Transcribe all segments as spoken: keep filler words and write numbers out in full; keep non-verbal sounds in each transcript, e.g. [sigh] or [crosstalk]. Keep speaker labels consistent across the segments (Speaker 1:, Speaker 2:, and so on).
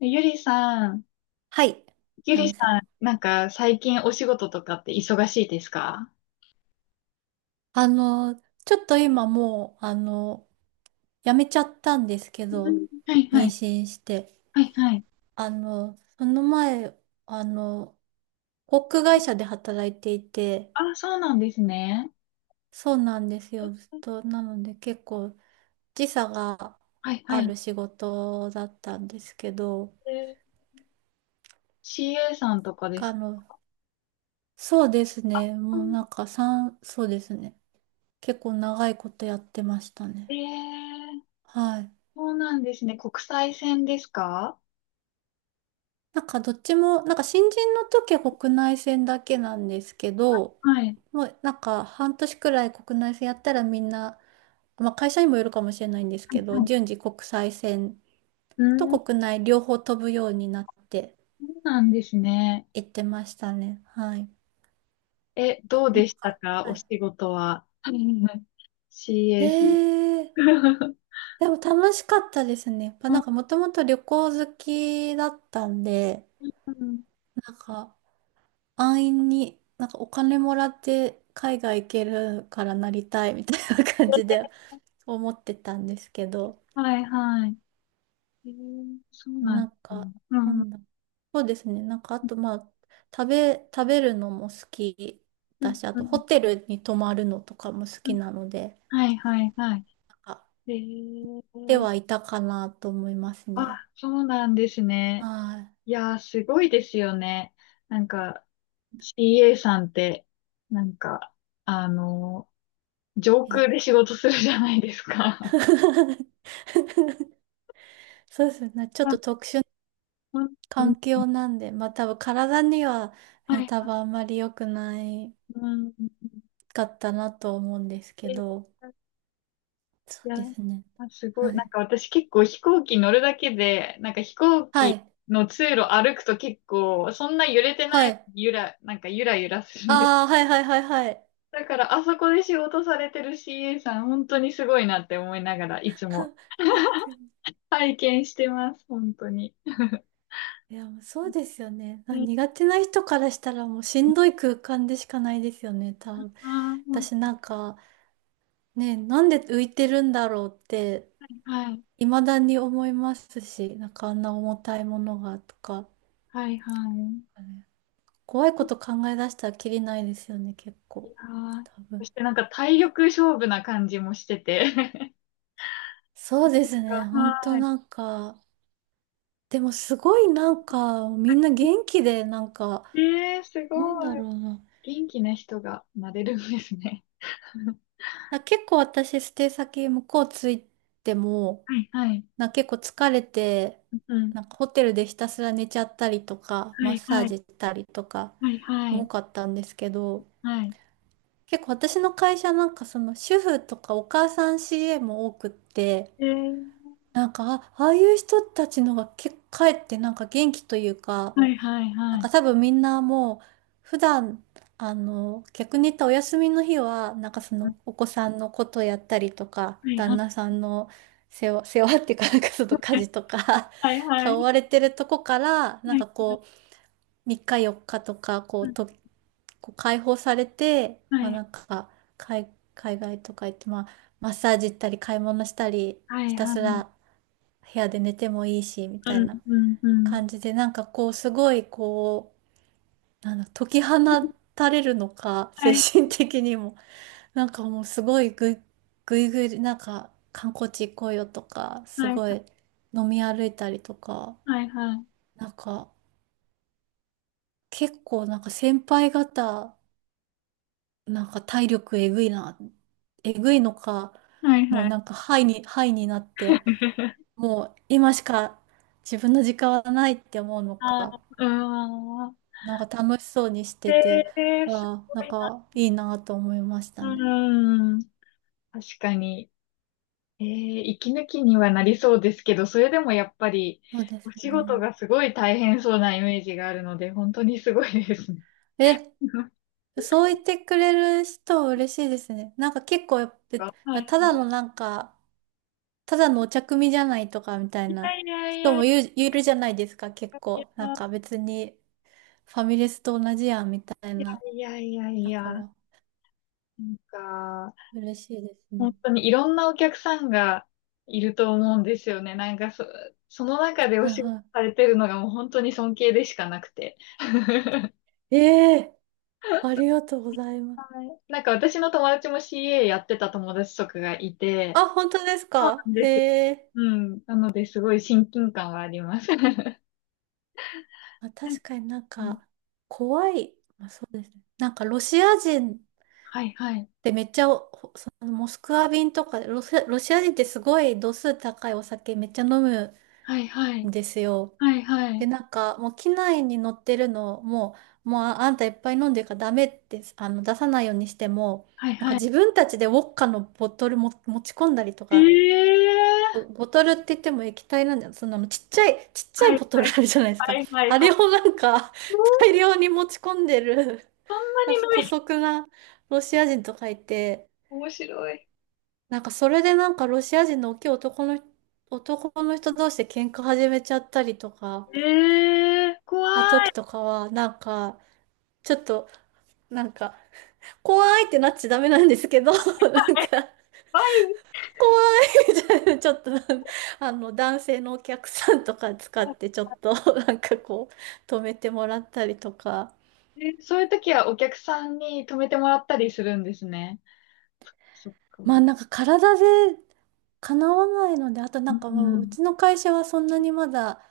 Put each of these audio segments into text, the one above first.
Speaker 1: ゆりさん、
Speaker 2: はい、
Speaker 1: ゆ
Speaker 2: ハ
Speaker 1: り
Speaker 2: ミ
Speaker 1: さ
Speaker 2: さ
Speaker 1: ん、
Speaker 2: ん。
Speaker 1: なんか最近お仕事とかって忙しいですか？
Speaker 2: あの、ちょっと今もう、あの、やめちゃったんですけ
Speaker 1: う
Speaker 2: ど、
Speaker 1: ん、はいは
Speaker 2: 妊
Speaker 1: い。
Speaker 2: 娠して。
Speaker 1: はいはい。
Speaker 2: あの、その前、あの、航空会社で働いていて、
Speaker 1: あ、そうなんですね。
Speaker 2: そうなんですよ、ずっと。なので結構時差が
Speaker 1: はいは
Speaker 2: あ
Speaker 1: い。
Speaker 2: る仕事だったんですけど、
Speaker 1: えー、 シーエー さんとかです
Speaker 2: あ
Speaker 1: か？
Speaker 2: の、そうですね、
Speaker 1: う
Speaker 2: もう
Speaker 1: ん。
Speaker 2: なんかさん、そうですね、結構長いことやってました
Speaker 1: え
Speaker 2: ね。
Speaker 1: ー、
Speaker 2: はい。
Speaker 1: そうなんですね。国際線ですか？
Speaker 2: なんかどっちも、なんか新人の時は国内線だけなんですけど、
Speaker 1: はい。はい
Speaker 2: もうなんか半年くらい国内線やったらみんな、まあ会社にもよるかもしれないんです
Speaker 1: は
Speaker 2: けど、
Speaker 1: い。
Speaker 2: 順次国際線
Speaker 1: う
Speaker 2: と
Speaker 1: ん、そ
Speaker 2: 国内両方飛ぶようになって
Speaker 1: うなんですね。
Speaker 2: 行ってましたね。はい。
Speaker 1: え、どうでしたか
Speaker 2: は
Speaker 1: お
Speaker 2: い。
Speaker 1: 仕事は。はいはい。
Speaker 2: へ
Speaker 1: シーエー さん。
Speaker 2: え、
Speaker 1: [laughs]
Speaker 2: でも楽しかったですね。やっぱ
Speaker 1: う
Speaker 2: な
Speaker 1: ん、
Speaker 2: んかもともと旅行好きだったんで、
Speaker 1: うん。
Speaker 2: なんか安易になんかお金もらって海外行けるからなりたいみたいな感じで思ってたんですけど、
Speaker 1: はいはい。えー、そうなん
Speaker 2: な
Speaker 1: で
Speaker 2: ん
Speaker 1: す
Speaker 2: か、
Speaker 1: ね。う
Speaker 2: な
Speaker 1: ん、うん、
Speaker 2: んだ、そうですね、なんかあとまあ、食べ、食べるのも好き
Speaker 1: う
Speaker 2: だし、あとホ
Speaker 1: ん、
Speaker 2: テルに泊まるのとかも好
Speaker 1: う
Speaker 2: き
Speaker 1: ん。
Speaker 2: なので、
Speaker 1: はい、はい、はい。
Speaker 2: なんか、
Speaker 1: え
Speaker 2: で
Speaker 1: ー、
Speaker 2: はいたかなと思います
Speaker 1: あ、
Speaker 2: ね。
Speaker 1: そうなんですね。
Speaker 2: は
Speaker 1: いやー、すごいですよね。なんか、シーエー さんって、なんか、あのー、上
Speaker 2: い。え
Speaker 1: 空で仕事するじゃないですか。
Speaker 2: [laughs] そうですね、ち
Speaker 1: [laughs]
Speaker 2: ょっ
Speaker 1: うん、
Speaker 2: と特殊な
Speaker 1: うん、うん、
Speaker 2: 環境なんで、まあ多分体には、
Speaker 1: は
Speaker 2: ね、
Speaker 1: い、
Speaker 2: 多分あんまり良くない
Speaker 1: うん。うん、うん。
Speaker 2: かったなと思うんですけど、そ
Speaker 1: い
Speaker 2: う
Speaker 1: や、
Speaker 2: ですね。
Speaker 1: あすごい。
Speaker 2: は
Speaker 1: なん
Speaker 2: い。
Speaker 1: か私結構飛行機乗るだけで、なんか飛行
Speaker 2: は
Speaker 1: 機
Speaker 2: い。
Speaker 1: の通路歩くと結構、そんな揺れてな
Speaker 2: は
Speaker 1: い、
Speaker 2: い。
Speaker 1: ゆら、なんかゆらゆらするんです。
Speaker 2: ああ、はいはいはいはい。
Speaker 1: だからあそこで仕事されてる シーエー さん、本当にすごいなって思いながら、いつ
Speaker 2: [laughs]
Speaker 1: も
Speaker 2: 確かに。
Speaker 1: 拝見してます、本当に。
Speaker 2: いや、もうそうですよね。
Speaker 1: う
Speaker 2: まあ
Speaker 1: ん、
Speaker 2: 苦手な人からしたらもうしんどい空間でしかないですよね、多分。
Speaker 1: あー本
Speaker 2: 私なんか、ね、なんで浮いてるんだろうって、
Speaker 1: 当に、はい、
Speaker 2: 未だに思いますし、なんかあんな重たいものがとか、
Speaker 1: はい、はい。
Speaker 2: ね、怖いこと考え出したらきりないですよね、結構。
Speaker 1: あー、
Speaker 2: 多
Speaker 1: そ
Speaker 2: 分。
Speaker 1: してなんか体力勝負な感じもしてて。[laughs]
Speaker 2: そうですね、本当な
Speaker 1: は
Speaker 2: んか、でもすごいなんか、みんな元気で、なんか、
Speaker 1: い。えー、す
Speaker 2: な
Speaker 1: ご
Speaker 2: んだ
Speaker 1: い。
Speaker 2: ろうな。
Speaker 1: 元気な人がなれるんですね。
Speaker 2: あ、結構私、ステイ先向こう着いても、
Speaker 1: はいはい。
Speaker 2: な、結構疲れて、
Speaker 1: うん。
Speaker 2: なんかホテルでひたすら寝ちゃったりとか、
Speaker 1: は
Speaker 2: マッ
Speaker 1: い
Speaker 2: サー
Speaker 1: はい。
Speaker 2: ジしたりとか、
Speaker 1: はいは
Speaker 2: 多
Speaker 1: い。
Speaker 2: かったんですけど、
Speaker 1: はい。
Speaker 2: 結構私の会社なんかその主婦とかお母さん シーエー も多くって、
Speaker 1: えー、
Speaker 2: なんか、あ、ああいう人たちのが結構帰ってなんか元気というか、
Speaker 1: はい、はい、
Speaker 2: な
Speaker 1: は
Speaker 2: ん
Speaker 1: い。
Speaker 2: か多分みんなもう普段、あの逆に言ったお休みの日はなんかそ
Speaker 1: うん、
Speaker 2: のお子さんのことやったりとか
Speaker 1: はい
Speaker 2: 旦
Speaker 1: は
Speaker 2: 那さんの世話、世話っていうかなんかその家
Speaker 1: い。
Speaker 2: 事とか
Speaker 1: はい
Speaker 2: [laughs]
Speaker 1: はい。
Speaker 2: 顔われてるとこからなん
Speaker 1: はい
Speaker 2: かこうみっかよっかとかこう
Speaker 1: は
Speaker 2: とこう解放されて、まあ、
Speaker 1: い。
Speaker 2: なんか海、海外とか行って、まあ、マッサージ行ったり買い物したり
Speaker 1: は
Speaker 2: ひ
Speaker 1: い
Speaker 2: た
Speaker 1: は
Speaker 2: す
Speaker 1: い。
Speaker 2: ら部屋で寝てもいいしみ
Speaker 1: う
Speaker 2: たい
Speaker 1: ん
Speaker 2: な
Speaker 1: うんうん。
Speaker 2: 感じでなんかこうすごいこう。なんだ、解き放たれるのか、精
Speaker 1: はい、
Speaker 2: 神的にも。[laughs] なんかもうすごいぐい、ぐいぐい、なんか観光地行こうよとか、す
Speaker 1: はい、
Speaker 2: ごい飲み歩いたりとか、
Speaker 1: はい、はい。
Speaker 2: なんか結構なんか先輩方、なんか体力えぐいな、えぐいのか、
Speaker 1: はい
Speaker 2: も
Speaker 1: は
Speaker 2: う
Speaker 1: い。
Speaker 2: なんかハイに、ハイになって、
Speaker 1: [laughs]
Speaker 2: もう今しか自分の時間はないって思うの
Speaker 1: ああ、
Speaker 2: か、
Speaker 1: うーん。
Speaker 2: なんか楽しそうにし
Speaker 1: え
Speaker 2: てて、
Speaker 1: ー、す
Speaker 2: ああ、
Speaker 1: ご
Speaker 2: なん
Speaker 1: い
Speaker 2: かいいなと思いました
Speaker 1: な。う
Speaker 2: ね。
Speaker 1: ーん。確かに。えー、息抜きにはなりそうですけど、それでもやっぱり、
Speaker 2: そうで
Speaker 1: お
Speaker 2: す
Speaker 1: 仕事
Speaker 2: ね。
Speaker 1: がすごい大変そうなイメージがあるので、本当にすごいですね。
Speaker 2: え、そう言ってくれる人嬉しいですね。なんか結構やっ
Speaker 1: か。は
Speaker 2: ぱ、
Speaker 1: い。
Speaker 2: ただのなんか、ただのお茶組じゃないとかみたい
Speaker 1: い
Speaker 2: な
Speaker 1: やいやい
Speaker 2: 人
Speaker 1: やい
Speaker 2: もいる、いるじゃないですか、結構。なん
Speaker 1: や、
Speaker 2: か別にファミレスと同じやんみたい
Speaker 1: い
Speaker 2: な。
Speaker 1: やいやい
Speaker 2: だ
Speaker 1: や、
Speaker 2: か
Speaker 1: なん
Speaker 2: ら
Speaker 1: か、
Speaker 2: 嬉しいです
Speaker 1: 本
Speaker 2: ね。
Speaker 1: 当にいろんなお客さんがいると思うんですよね。なんかそ、その中でお
Speaker 2: はい
Speaker 1: 仕事
Speaker 2: は
Speaker 1: されてるのがもう本当に尊敬でしかなくて。
Speaker 2: い。ええ、ありがとうございます。
Speaker 1: はい。なんか私の友達も シーエー やってた友達とかがいて、
Speaker 2: あ、本当です
Speaker 1: そう
Speaker 2: か、
Speaker 1: なん
Speaker 2: へ
Speaker 1: ですよ。
Speaker 2: え。
Speaker 1: うん。なので、すごい親近感はあります。[laughs]
Speaker 2: まあ、確かになん
Speaker 1: うん、
Speaker 2: か、怖い。まあ、そうですね。なんかロシア人
Speaker 1: はいはい。
Speaker 2: で、めっちゃお、そのモスクワ便とか、ロシア、ロシア人ってすごい度数高いお酒めっちゃ飲む
Speaker 1: はいはい。
Speaker 2: んですよ。
Speaker 1: はいは
Speaker 2: で、
Speaker 1: い。
Speaker 2: なんか、もう機内に乗ってるの、もう、もうああんたいっぱい飲んでるからダメって、あの、出さないようにしても、
Speaker 1: はい
Speaker 2: なんか
Speaker 1: はい。
Speaker 2: 自分たちでウォッカのボトルも持ち込んだりと
Speaker 1: え
Speaker 2: か、ボ、
Speaker 1: え、
Speaker 2: ボトルって言っても液体なんだよ。そんなのちっちゃい、ちっちゃい
Speaker 1: はい、
Speaker 2: ボト
Speaker 1: は
Speaker 2: ル
Speaker 1: い、
Speaker 2: あるじゃないですか。
Speaker 1: はい、
Speaker 2: あ
Speaker 1: は
Speaker 2: れを
Speaker 1: い、
Speaker 2: なんか、
Speaker 1: そ
Speaker 2: 大量に持ち込んでる、
Speaker 1: ん
Speaker 2: なんか
Speaker 1: なに
Speaker 2: 姑
Speaker 1: ない。
Speaker 2: 息なロシア人とかいて、
Speaker 1: 面白い。
Speaker 2: なんかそれでなんかロシア人の大きい男の、男の人同士で喧嘩始めちゃったりとか、
Speaker 1: ええ、怖
Speaker 2: した
Speaker 1: い。
Speaker 2: 時とかは、なんか、ちょっと、なんか、怖いってなっちゃダメなんですけど、[laughs] なんか、
Speaker 1: バ、
Speaker 2: ちょっと、あの、男性のお客さんとか使って、ちょっと、なんかこう、止めてもらったりとか、
Speaker 1: えそういう時はお客さんに止めてもらったりするんですね。そっか。う
Speaker 2: まあ
Speaker 1: ん、
Speaker 2: なんか体で叶わないので、あとな
Speaker 1: う
Speaker 2: んかもう、う
Speaker 1: ん。
Speaker 2: ちの会社はそんなにまだ、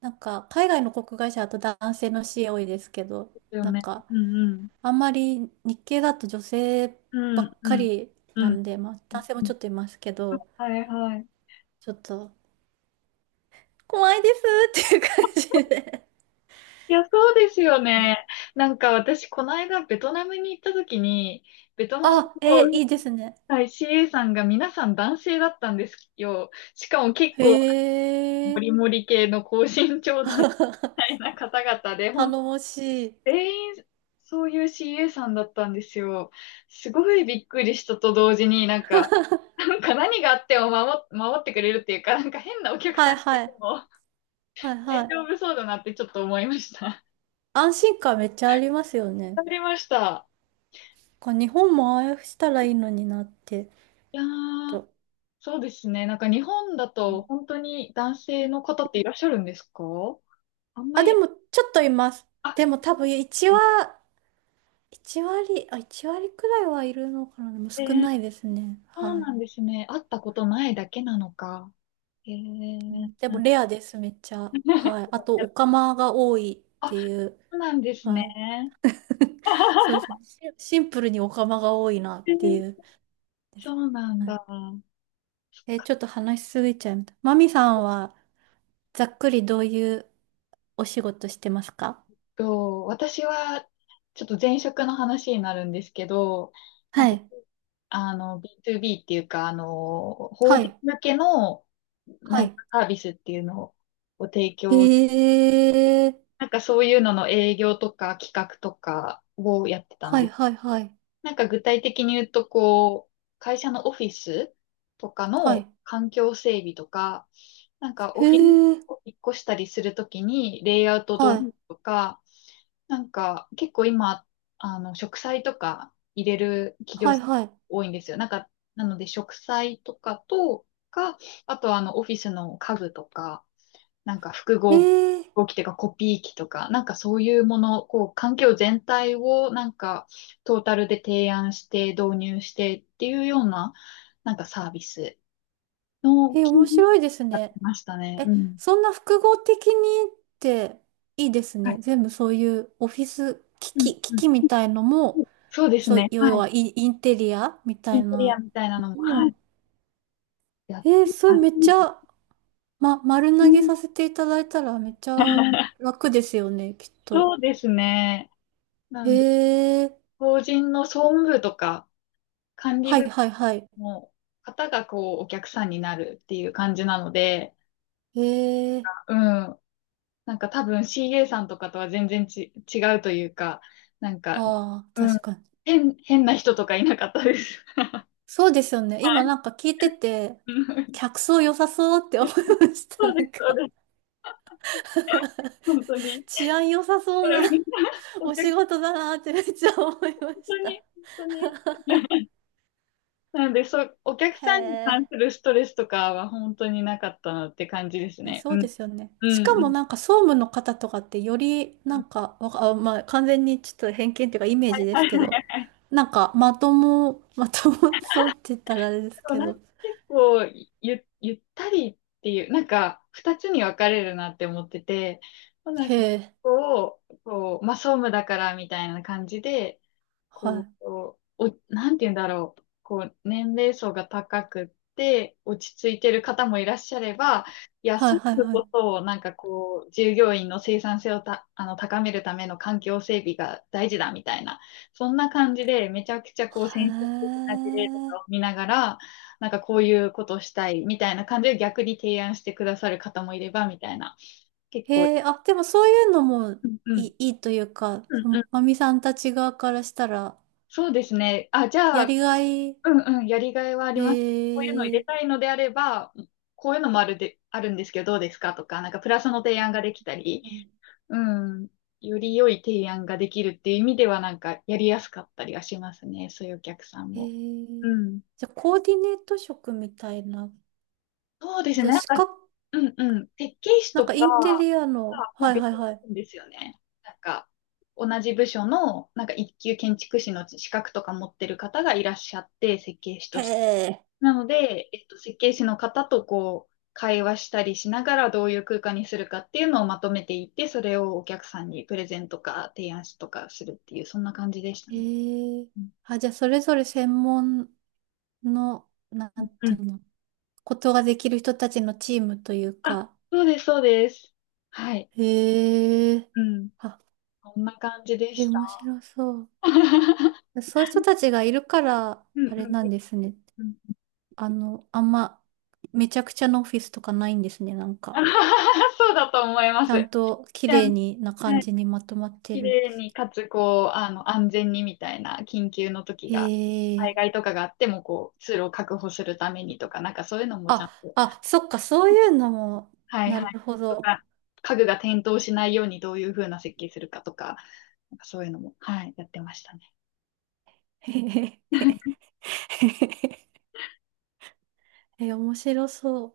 Speaker 2: なんか、海外の航空会社だと男性の シーエー 多いですけど、
Speaker 1: ですよ
Speaker 2: なん
Speaker 1: ね。
Speaker 2: か、
Speaker 1: うん、うん。
Speaker 2: あんまり日系だと女性
Speaker 1: う
Speaker 2: ばっ
Speaker 1: ん、う
Speaker 2: か
Speaker 1: ん。
Speaker 2: り
Speaker 1: う
Speaker 2: な
Speaker 1: ん。
Speaker 2: んで、まあ男性もちょっといますけど、
Speaker 1: はいはい。
Speaker 2: ちょっと怖いですっていう感じで。
Speaker 1: いや、そうですよ
Speaker 2: [laughs] ね、
Speaker 1: ね。なんか私、この間ベトナムに行った時に、ベトナム
Speaker 2: あ、えー
Speaker 1: の、
Speaker 2: いいですね。
Speaker 1: はい、シーエー さんが皆さん男性だったんですよ。しかも結
Speaker 2: へ
Speaker 1: 構、モ
Speaker 2: え。
Speaker 1: リモリ系の高身長男た
Speaker 2: [laughs]
Speaker 1: いな方々で、
Speaker 2: 頼
Speaker 1: 本当
Speaker 2: もしい。
Speaker 1: 全員そういう シーエー さんだったんですよ。すごいびっくりしたと同時に、なんか、なんか何があっても守、守ってくれるっていうか、なんか変なお客さ
Speaker 2: はい
Speaker 1: んっていう
Speaker 2: は
Speaker 1: の
Speaker 2: い。
Speaker 1: も
Speaker 2: はい
Speaker 1: 大
Speaker 2: はい。
Speaker 1: 丈夫そうだなってちょっと思いました。
Speaker 2: 安心感めっちゃありますよ
Speaker 1: [laughs]
Speaker 2: ね。
Speaker 1: わかりました。
Speaker 2: こう日本もああいうふうしたらいいのになって。
Speaker 1: いやー、
Speaker 2: と。
Speaker 1: そうですね。なんか日本だと本当に男性の方っていらっしゃるんですか？あんま
Speaker 2: あ、で
Speaker 1: り、
Speaker 2: もちょっといます。
Speaker 1: あ、
Speaker 2: でも多分いちはいち割、あ、いち割くらいはいるのかな。でも
Speaker 1: え
Speaker 2: 少
Speaker 1: ー、
Speaker 2: ないですね。
Speaker 1: そう
Speaker 2: はい。
Speaker 1: なんですね。会ったことないだけなのか。え
Speaker 2: う
Speaker 1: ー、
Speaker 2: ん、でもレアです、めっちゃ。はい。
Speaker 1: [laughs]
Speaker 2: あと、オカマが多いっていう。
Speaker 1: そうなんですね。
Speaker 2: はい。[laughs] そうですね。シンシンプルにオカマが多いなっ
Speaker 1: え
Speaker 2: ていう
Speaker 1: ー、
Speaker 2: で
Speaker 1: そ
Speaker 2: す。
Speaker 1: うなん
Speaker 2: はい。
Speaker 1: だ。
Speaker 2: え、ちょっと話しすぎちゃいました。マミさんは、ざっくりどういうお仕事してますか？
Speaker 1: と、私は、ちょっと前職の話になるんですけど、なん
Speaker 2: は
Speaker 1: か、
Speaker 2: い。
Speaker 1: あの、ビーツービー っていうか、あの、法
Speaker 2: は
Speaker 1: 人
Speaker 2: い。
Speaker 1: 向けの、
Speaker 2: は
Speaker 1: なんか
Speaker 2: い。
Speaker 1: サービスっていうのを提
Speaker 2: へ
Speaker 1: 供、
Speaker 2: え。
Speaker 1: なんかそういうのの営業とか企画とかをやってたん
Speaker 2: はい
Speaker 1: です。
Speaker 2: はいはい。
Speaker 1: なんか具体的に言うと、こう、会社のオフィスとか
Speaker 2: は
Speaker 1: の
Speaker 2: い。
Speaker 1: 環境整備とか、なんかオ
Speaker 2: へ
Speaker 1: フィス
Speaker 2: え。
Speaker 1: を引っ越したりするときにレイアウトどう
Speaker 2: はい。
Speaker 1: とか、なんか結構今、あの、植栽とか入れる企業
Speaker 2: はい
Speaker 1: さん
Speaker 2: はい。
Speaker 1: 多いんですよ。なんか、なので植栽とかとか、あとはあの、オフィスの家具とか、なんか複合
Speaker 2: えー、
Speaker 1: 合機というかコピー機とか、なんかそういうもの、こう、環境全体をなんかトータルで提案して導入してっていうような、なんかサービスの
Speaker 2: え、面
Speaker 1: 企融
Speaker 2: 白いです
Speaker 1: やって
Speaker 2: ね。
Speaker 1: ましたね。
Speaker 2: え、
Speaker 1: うん。
Speaker 2: そんな複合的にっていいです
Speaker 1: は
Speaker 2: ね。
Speaker 1: い。
Speaker 2: 全部そういうオフィス機
Speaker 1: うん、
Speaker 2: 器、機
Speaker 1: うん。
Speaker 2: 器みたいのも、
Speaker 1: そうです
Speaker 2: そう、
Speaker 1: ね。は
Speaker 2: 要
Speaker 1: い。
Speaker 2: はイン、インテリアみた
Speaker 1: イン
Speaker 2: い
Speaker 1: テリア
Speaker 2: な
Speaker 1: みたいなのも、
Speaker 2: の
Speaker 1: はい。
Speaker 2: も、
Speaker 1: やっ
Speaker 2: えー、
Speaker 1: て
Speaker 2: それ
Speaker 1: ま
Speaker 2: めっち
Speaker 1: す。
Speaker 2: ゃ、ま、丸
Speaker 1: う
Speaker 2: 投げ
Speaker 1: ん。
Speaker 2: させていただいたらめっちゃ
Speaker 1: [laughs]
Speaker 2: 楽ですよね、きっと。
Speaker 1: そうですね。なんで、
Speaker 2: えー、
Speaker 1: 法人の総務部とか管理
Speaker 2: はい
Speaker 1: 部
Speaker 2: はいはい。
Speaker 1: の方がこう、お客さんになるっていう感じなので、
Speaker 2: えー、
Speaker 1: うん。なんか多分 シーエー さんとかとは全然ち、違うというか、なんか、
Speaker 2: はあ、
Speaker 1: うん。
Speaker 2: 確かに。
Speaker 1: 変、変な人とかいなかったです。[laughs] は
Speaker 2: そうですよね。今なん
Speaker 1: い。
Speaker 2: か聞いてて、
Speaker 1: うん、
Speaker 2: 客層良さそうって思いまし
Speaker 1: そ
Speaker 2: た。な
Speaker 1: うで
Speaker 2: ん
Speaker 1: す、そうで
Speaker 2: か
Speaker 1: す。
Speaker 2: [laughs]
Speaker 1: 本当に。
Speaker 2: 治安良さそうな
Speaker 1: うん、お
Speaker 2: お
Speaker 1: 客、
Speaker 2: 仕事だなってめっちゃ思いま
Speaker 1: 本当
Speaker 2: し
Speaker 1: に、
Speaker 2: た。
Speaker 1: 本当に。なので、そう、お客
Speaker 2: へ
Speaker 1: さんに
Speaker 2: え。
Speaker 1: 関するストレスとかは本当になかったなって感じです
Speaker 2: え、
Speaker 1: ね。
Speaker 2: そう
Speaker 1: うん。
Speaker 2: ですよね。
Speaker 1: う
Speaker 2: し
Speaker 1: ん、
Speaker 2: か
Speaker 1: う
Speaker 2: も
Speaker 1: ん。
Speaker 2: なんか総務の方とかってより
Speaker 1: う
Speaker 2: な
Speaker 1: ん、
Speaker 2: んか、わかあ、まあ完全にちょっと偏見っていうかイメージで
Speaker 1: は
Speaker 2: す
Speaker 1: い。
Speaker 2: け
Speaker 1: [laughs]
Speaker 2: ど、なんかまとも、まともそうって言ったらあれです
Speaker 1: でも
Speaker 2: け
Speaker 1: なん
Speaker 2: ど。
Speaker 1: か結構ゆ、ゆったりっていう、なんか二つに分かれるなって思ってて、なん
Speaker 2: へ
Speaker 1: か
Speaker 2: え。
Speaker 1: こう、こう、まあ総務だからみたいな感じで、
Speaker 2: は
Speaker 1: こ
Speaker 2: い。
Speaker 1: う、お、なんて言うんだろう。こう、年齢層が高くって、落ち着いてる方もいらっしゃれば、いや、
Speaker 2: はい
Speaker 1: そうい
Speaker 2: はい
Speaker 1: う
Speaker 2: は
Speaker 1: こ
Speaker 2: い。
Speaker 1: とを、なんかこう、従業員の生産性をた、あの、高めるための環境整備が大事だみたいな、そんな感じで、めちゃくちゃこう、先進的
Speaker 2: へ
Speaker 1: な事例とかを
Speaker 2: え。
Speaker 1: 見ながら、なんかこういうことをしたいみたいな感じで逆に提案してくださる方もいれば、みたいな。結構、
Speaker 2: へえ、あ、でもそういうのも
Speaker 1: うん、う
Speaker 2: い
Speaker 1: ん。
Speaker 2: い、いいというか、
Speaker 1: う
Speaker 2: その、
Speaker 1: ん、
Speaker 2: まみさんたち側からしたら、
Speaker 1: そうですね。あ、じゃ
Speaker 2: や
Speaker 1: あ、
Speaker 2: りがい、
Speaker 1: うん、うん、やりがいはあります。こういうの入
Speaker 2: へえ、
Speaker 1: れたいのであれば、こういうのもあるで、あるんですけど、どうですかとか、なんかプラスの提案ができたり、
Speaker 2: うん、
Speaker 1: うん、より良い提案ができるっていう意味では、なんかやりやすかったりはしますね。そういうお客さん
Speaker 2: へ
Speaker 1: も。
Speaker 2: え、
Speaker 1: うん。
Speaker 2: じゃあ、コーディネート職みたいな。
Speaker 1: そうですね。
Speaker 2: じゃあ、
Speaker 1: なん
Speaker 2: 資
Speaker 1: か、
Speaker 2: 格、
Speaker 1: うん、うん。設計士
Speaker 2: なん
Speaker 1: と
Speaker 2: かイ
Speaker 1: か
Speaker 2: ンテ
Speaker 1: は
Speaker 2: リアの、
Speaker 1: も
Speaker 2: は
Speaker 1: う
Speaker 2: い
Speaker 1: 別に
Speaker 2: はいは
Speaker 1: い
Speaker 2: い。
Speaker 1: るんですよね。なんか、同じ部署の、なんか一級建築士の資格とか持ってる方がいらっしゃって、設計士
Speaker 2: へ
Speaker 1: として、
Speaker 2: え、
Speaker 1: なので、えっと、設計士の方とこう、会話したりしながらどういう空間にするかっていうのをまとめていって、それをお客さんにプレゼントか提案しとかするっていう、そんな感じでしたね。
Speaker 2: へえ、
Speaker 1: うん、
Speaker 2: あ、じゃあ、それぞれ専門の、な
Speaker 1: う
Speaker 2: んてい
Speaker 1: ん。
Speaker 2: うの、ことができる人たちのチームという
Speaker 1: あ、
Speaker 2: か、
Speaker 1: そうです、そうです。はい。
Speaker 2: へえ、
Speaker 1: うん。
Speaker 2: あ、
Speaker 1: こんな感じで
Speaker 2: え、
Speaker 1: し
Speaker 2: 面
Speaker 1: た。
Speaker 2: 白そう。
Speaker 1: [laughs]
Speaker 2: そういう人たちがいるから、
Speaker 1: うん、
Speaker 2: あれ
Speaker 1: うん。
Speaker 2: なんですね。
Speaker 1: うん、うん、
Speaker 2: あの、あんま、めちゃくちゃなオフィスとかないんですね、なん
Speaker 1: あ
Speaker 2: か。
Speaker 1: ははは。 [laughs] そうだと思いま
Speaker 2: ちゃ
Speaker 1: す。
Speaker 2: んと綺
Speaker 1: じゃあ
Speaker 2: 麗にな感じにまとまって
Speaker 1: 綺
Speaker 2: るんで
Speaker 1: 麗
Speaker 2: す。
Speaker 1: に、かつ、こう、あの、安全にみたいな、緊急の時
Speaker 2: へ
Speaker 1: が、災
Speaker 2: え。
Speaker 1: 害とかがあっても、こう、通路を確保するためにとか、なんかそういうのもちゃん
Speaker 2: あ、
Speaker 1: と、
Speaker 2: あ、そっか、そういうのも、
Speaker 1: はい
Speaker 2: な
Speaker 1: は
Speaker 2: る
Speaker 1: い、
Speaker 2: ほ
Speaker 1: と
Speaker 2: ど。
Speaker 1: か、家具が転倒しないようにどういう風な設計するかとか、なんかそういうのも、はい、やってましたね。
Speaker 2: へへへへへ、へえ、面白そう。